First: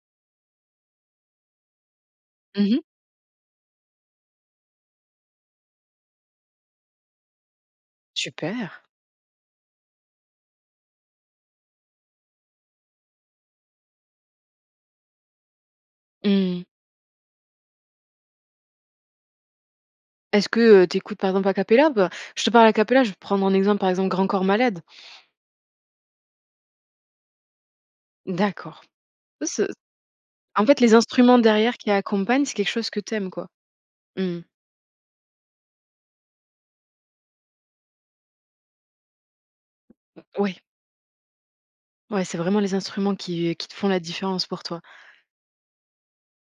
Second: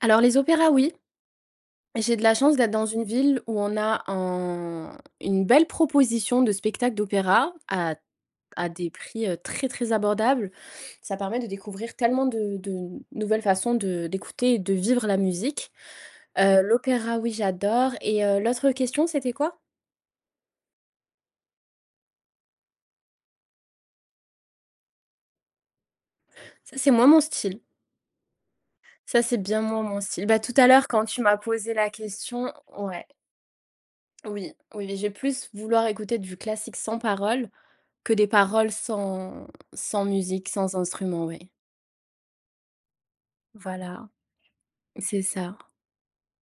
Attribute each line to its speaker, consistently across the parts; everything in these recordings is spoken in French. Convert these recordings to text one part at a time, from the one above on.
Speaker 1: Alors les opéras, oui. J'ai de la chance
Speaker 2: Mmh
Speaker 1: d'être
Speaker 2: mh.
Speaker 1: dans une ville où on a un une belle proposition de spectacle d'opéra à à
Speaker 2: Super.
Speaker 1: des prix, heu, très, très abordables. Ça permet de découvrir tellement de de nouvelles façons de d'écouter et de vivre la musique. Heu,
Speaker 2: Mmh
Speaker 1: l'opéra oui j'adore et heu, l'autre question c'était quoi?
Speaker 2: Est-ce que, heu, tu écoutes par exemple a cappella? Bah je te parle a cappella, je vais prendre un exemple, par exemple, Grand Corps Malade?
Speaker 1: Ça, c'est moins mon style.
Speaker 2: D'accord,
Speaker 1: Ça c'est
Speaker 2: ou ce
Speaker 1: bien moins mon style. Ben tout
Speaker 2: en
Speaker 1: à
Speaker 2: fait
Speaker 1: l'heure
Speaker 2: les
Speaker 1: quand tu m'as
Speaker 2: instruments
Speaker 1: posé
Speaker 2: derrière
Speaker 1: la
Speaker 2: qui accompagnent,
Speaker 1: question
Speaker 2: c'est quelque chose que
Speaker 1: ouais.
Speaker 2: tu aimes, quoi? Mmh.
Speaker 1: Oui, oui et j'ai plus, vouloir écouter du classique sans paroles, que des paroles sans sans musique,
Speaker 2: Oui.
Speaker 1: sans instrument, oui.
Speaker 2: Oui, c'est vraiment les instruments qui qui te font la
Speaker 1: Voilà.
Speaker 2: différence pour toi.
Speaker 1: C'est ça.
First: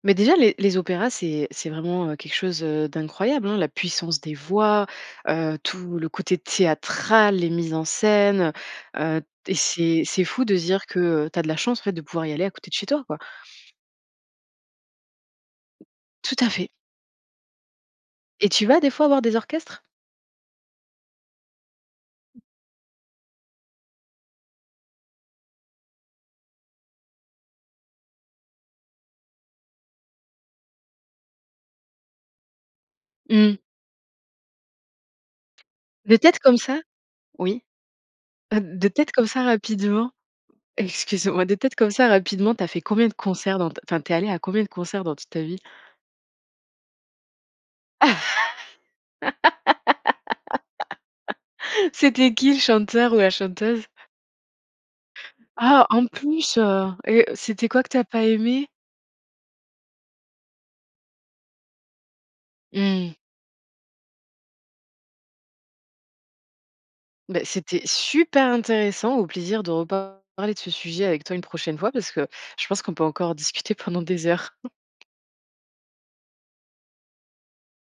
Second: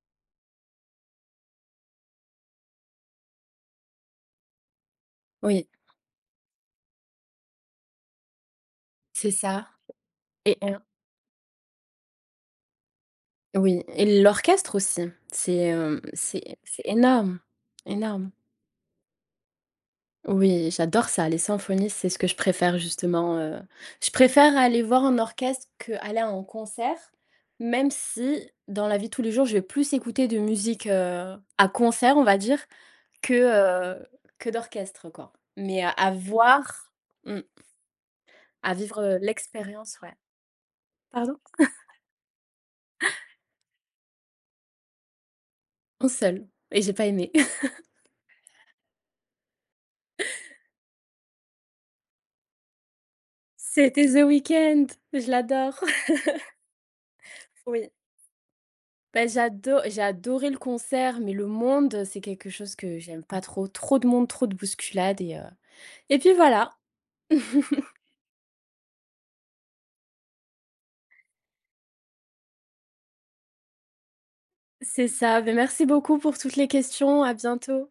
Speaker 2: Mais déjà les les opéras, c'est c'est vraiment quelque chose, heu, d'incroyable, hein. La puissance des voix, heu,
Speaker 1: Oui.
Speaker 2: tout le côté théâtral, les mises en scène, heu heu
Speaker 1: C'est
Speaker 2: et
Speaker 1: ça
Speaker 2: c'est c'est fou de
Speaker 1: et
Speaker 2: se
Speaker 1: un
Speaker 2: dire que tu as de la chance en fait de pouvoir y aller à côté de chez toi, quoi.
Speaker 1: Oui et l'orchestre aussi. C'est, hem,
Speaker 2: Tout à
Speaker 1: c'est
Speaker 2: fait.
Speaker 1: c'est énorme, énorme.
Speaker 2: Et tu vas des fois voir des orchestres?
Speaker 1: Oui j'adore ça, les symphonies c'est ce que je préfère justement, heu. Je préfère aller voir un orchestre qu'aller à un concert même si dans la vie de tous les jours je vais plus écouter de musique, heu, à concert, on va dire que,
Speaker 2: Mmh.
Speaker 1: heu, que d'orchestre, quoi. Mais à
Speaker 2: De tête comme ça,
Speaker 1: voir mmh
Speaker 2: oui, heu,
Speaker 1: à
Speaker 2: de
Speaker 1: vivre,
Speaker 2: tête
Speaker 1: heu,
Speaker 2: comme ça
Speaker 1: l'expérience
Speaker 2: rapidement.
Speaker 1: ouais pardon?
Speaker 2: Excuse-moi, de tête comme ça rapidement tu as fait combien de concerts, dans ta v enfin tu es allée à combien de concerts dans toute ta vie?
Speaker 1: 1 seul et j'ai pas aimé.
Speaker 2: C'était qui le chanteur ou la chanteuse?
Speaker 1: C'était The Weeknd, je l'adore.
Speaker 2: Ah en plus, heu et c'était quoi que
Speaker 1: Oui.
Speaker 2: tu as pas aimé?
Speaker 1: Beh j'ado j'ai adoré le concert, mais le monde, c'est quelque chose que
Speaker 2: Mmh.
Speaker 1: j'aime pas trop. Trop de monde, trop de bousculades et heu et puis voilà.
Speaker 2: Beh c'était super intéressant, au plaisir de reparler de ce sujet avec toi une prochaine fois, parce que je pense qu'on peut encore discuter pendant des heures.
Speaker 1: C'est ça, beh merci beaucoup pour toutes les questions, à bientôt.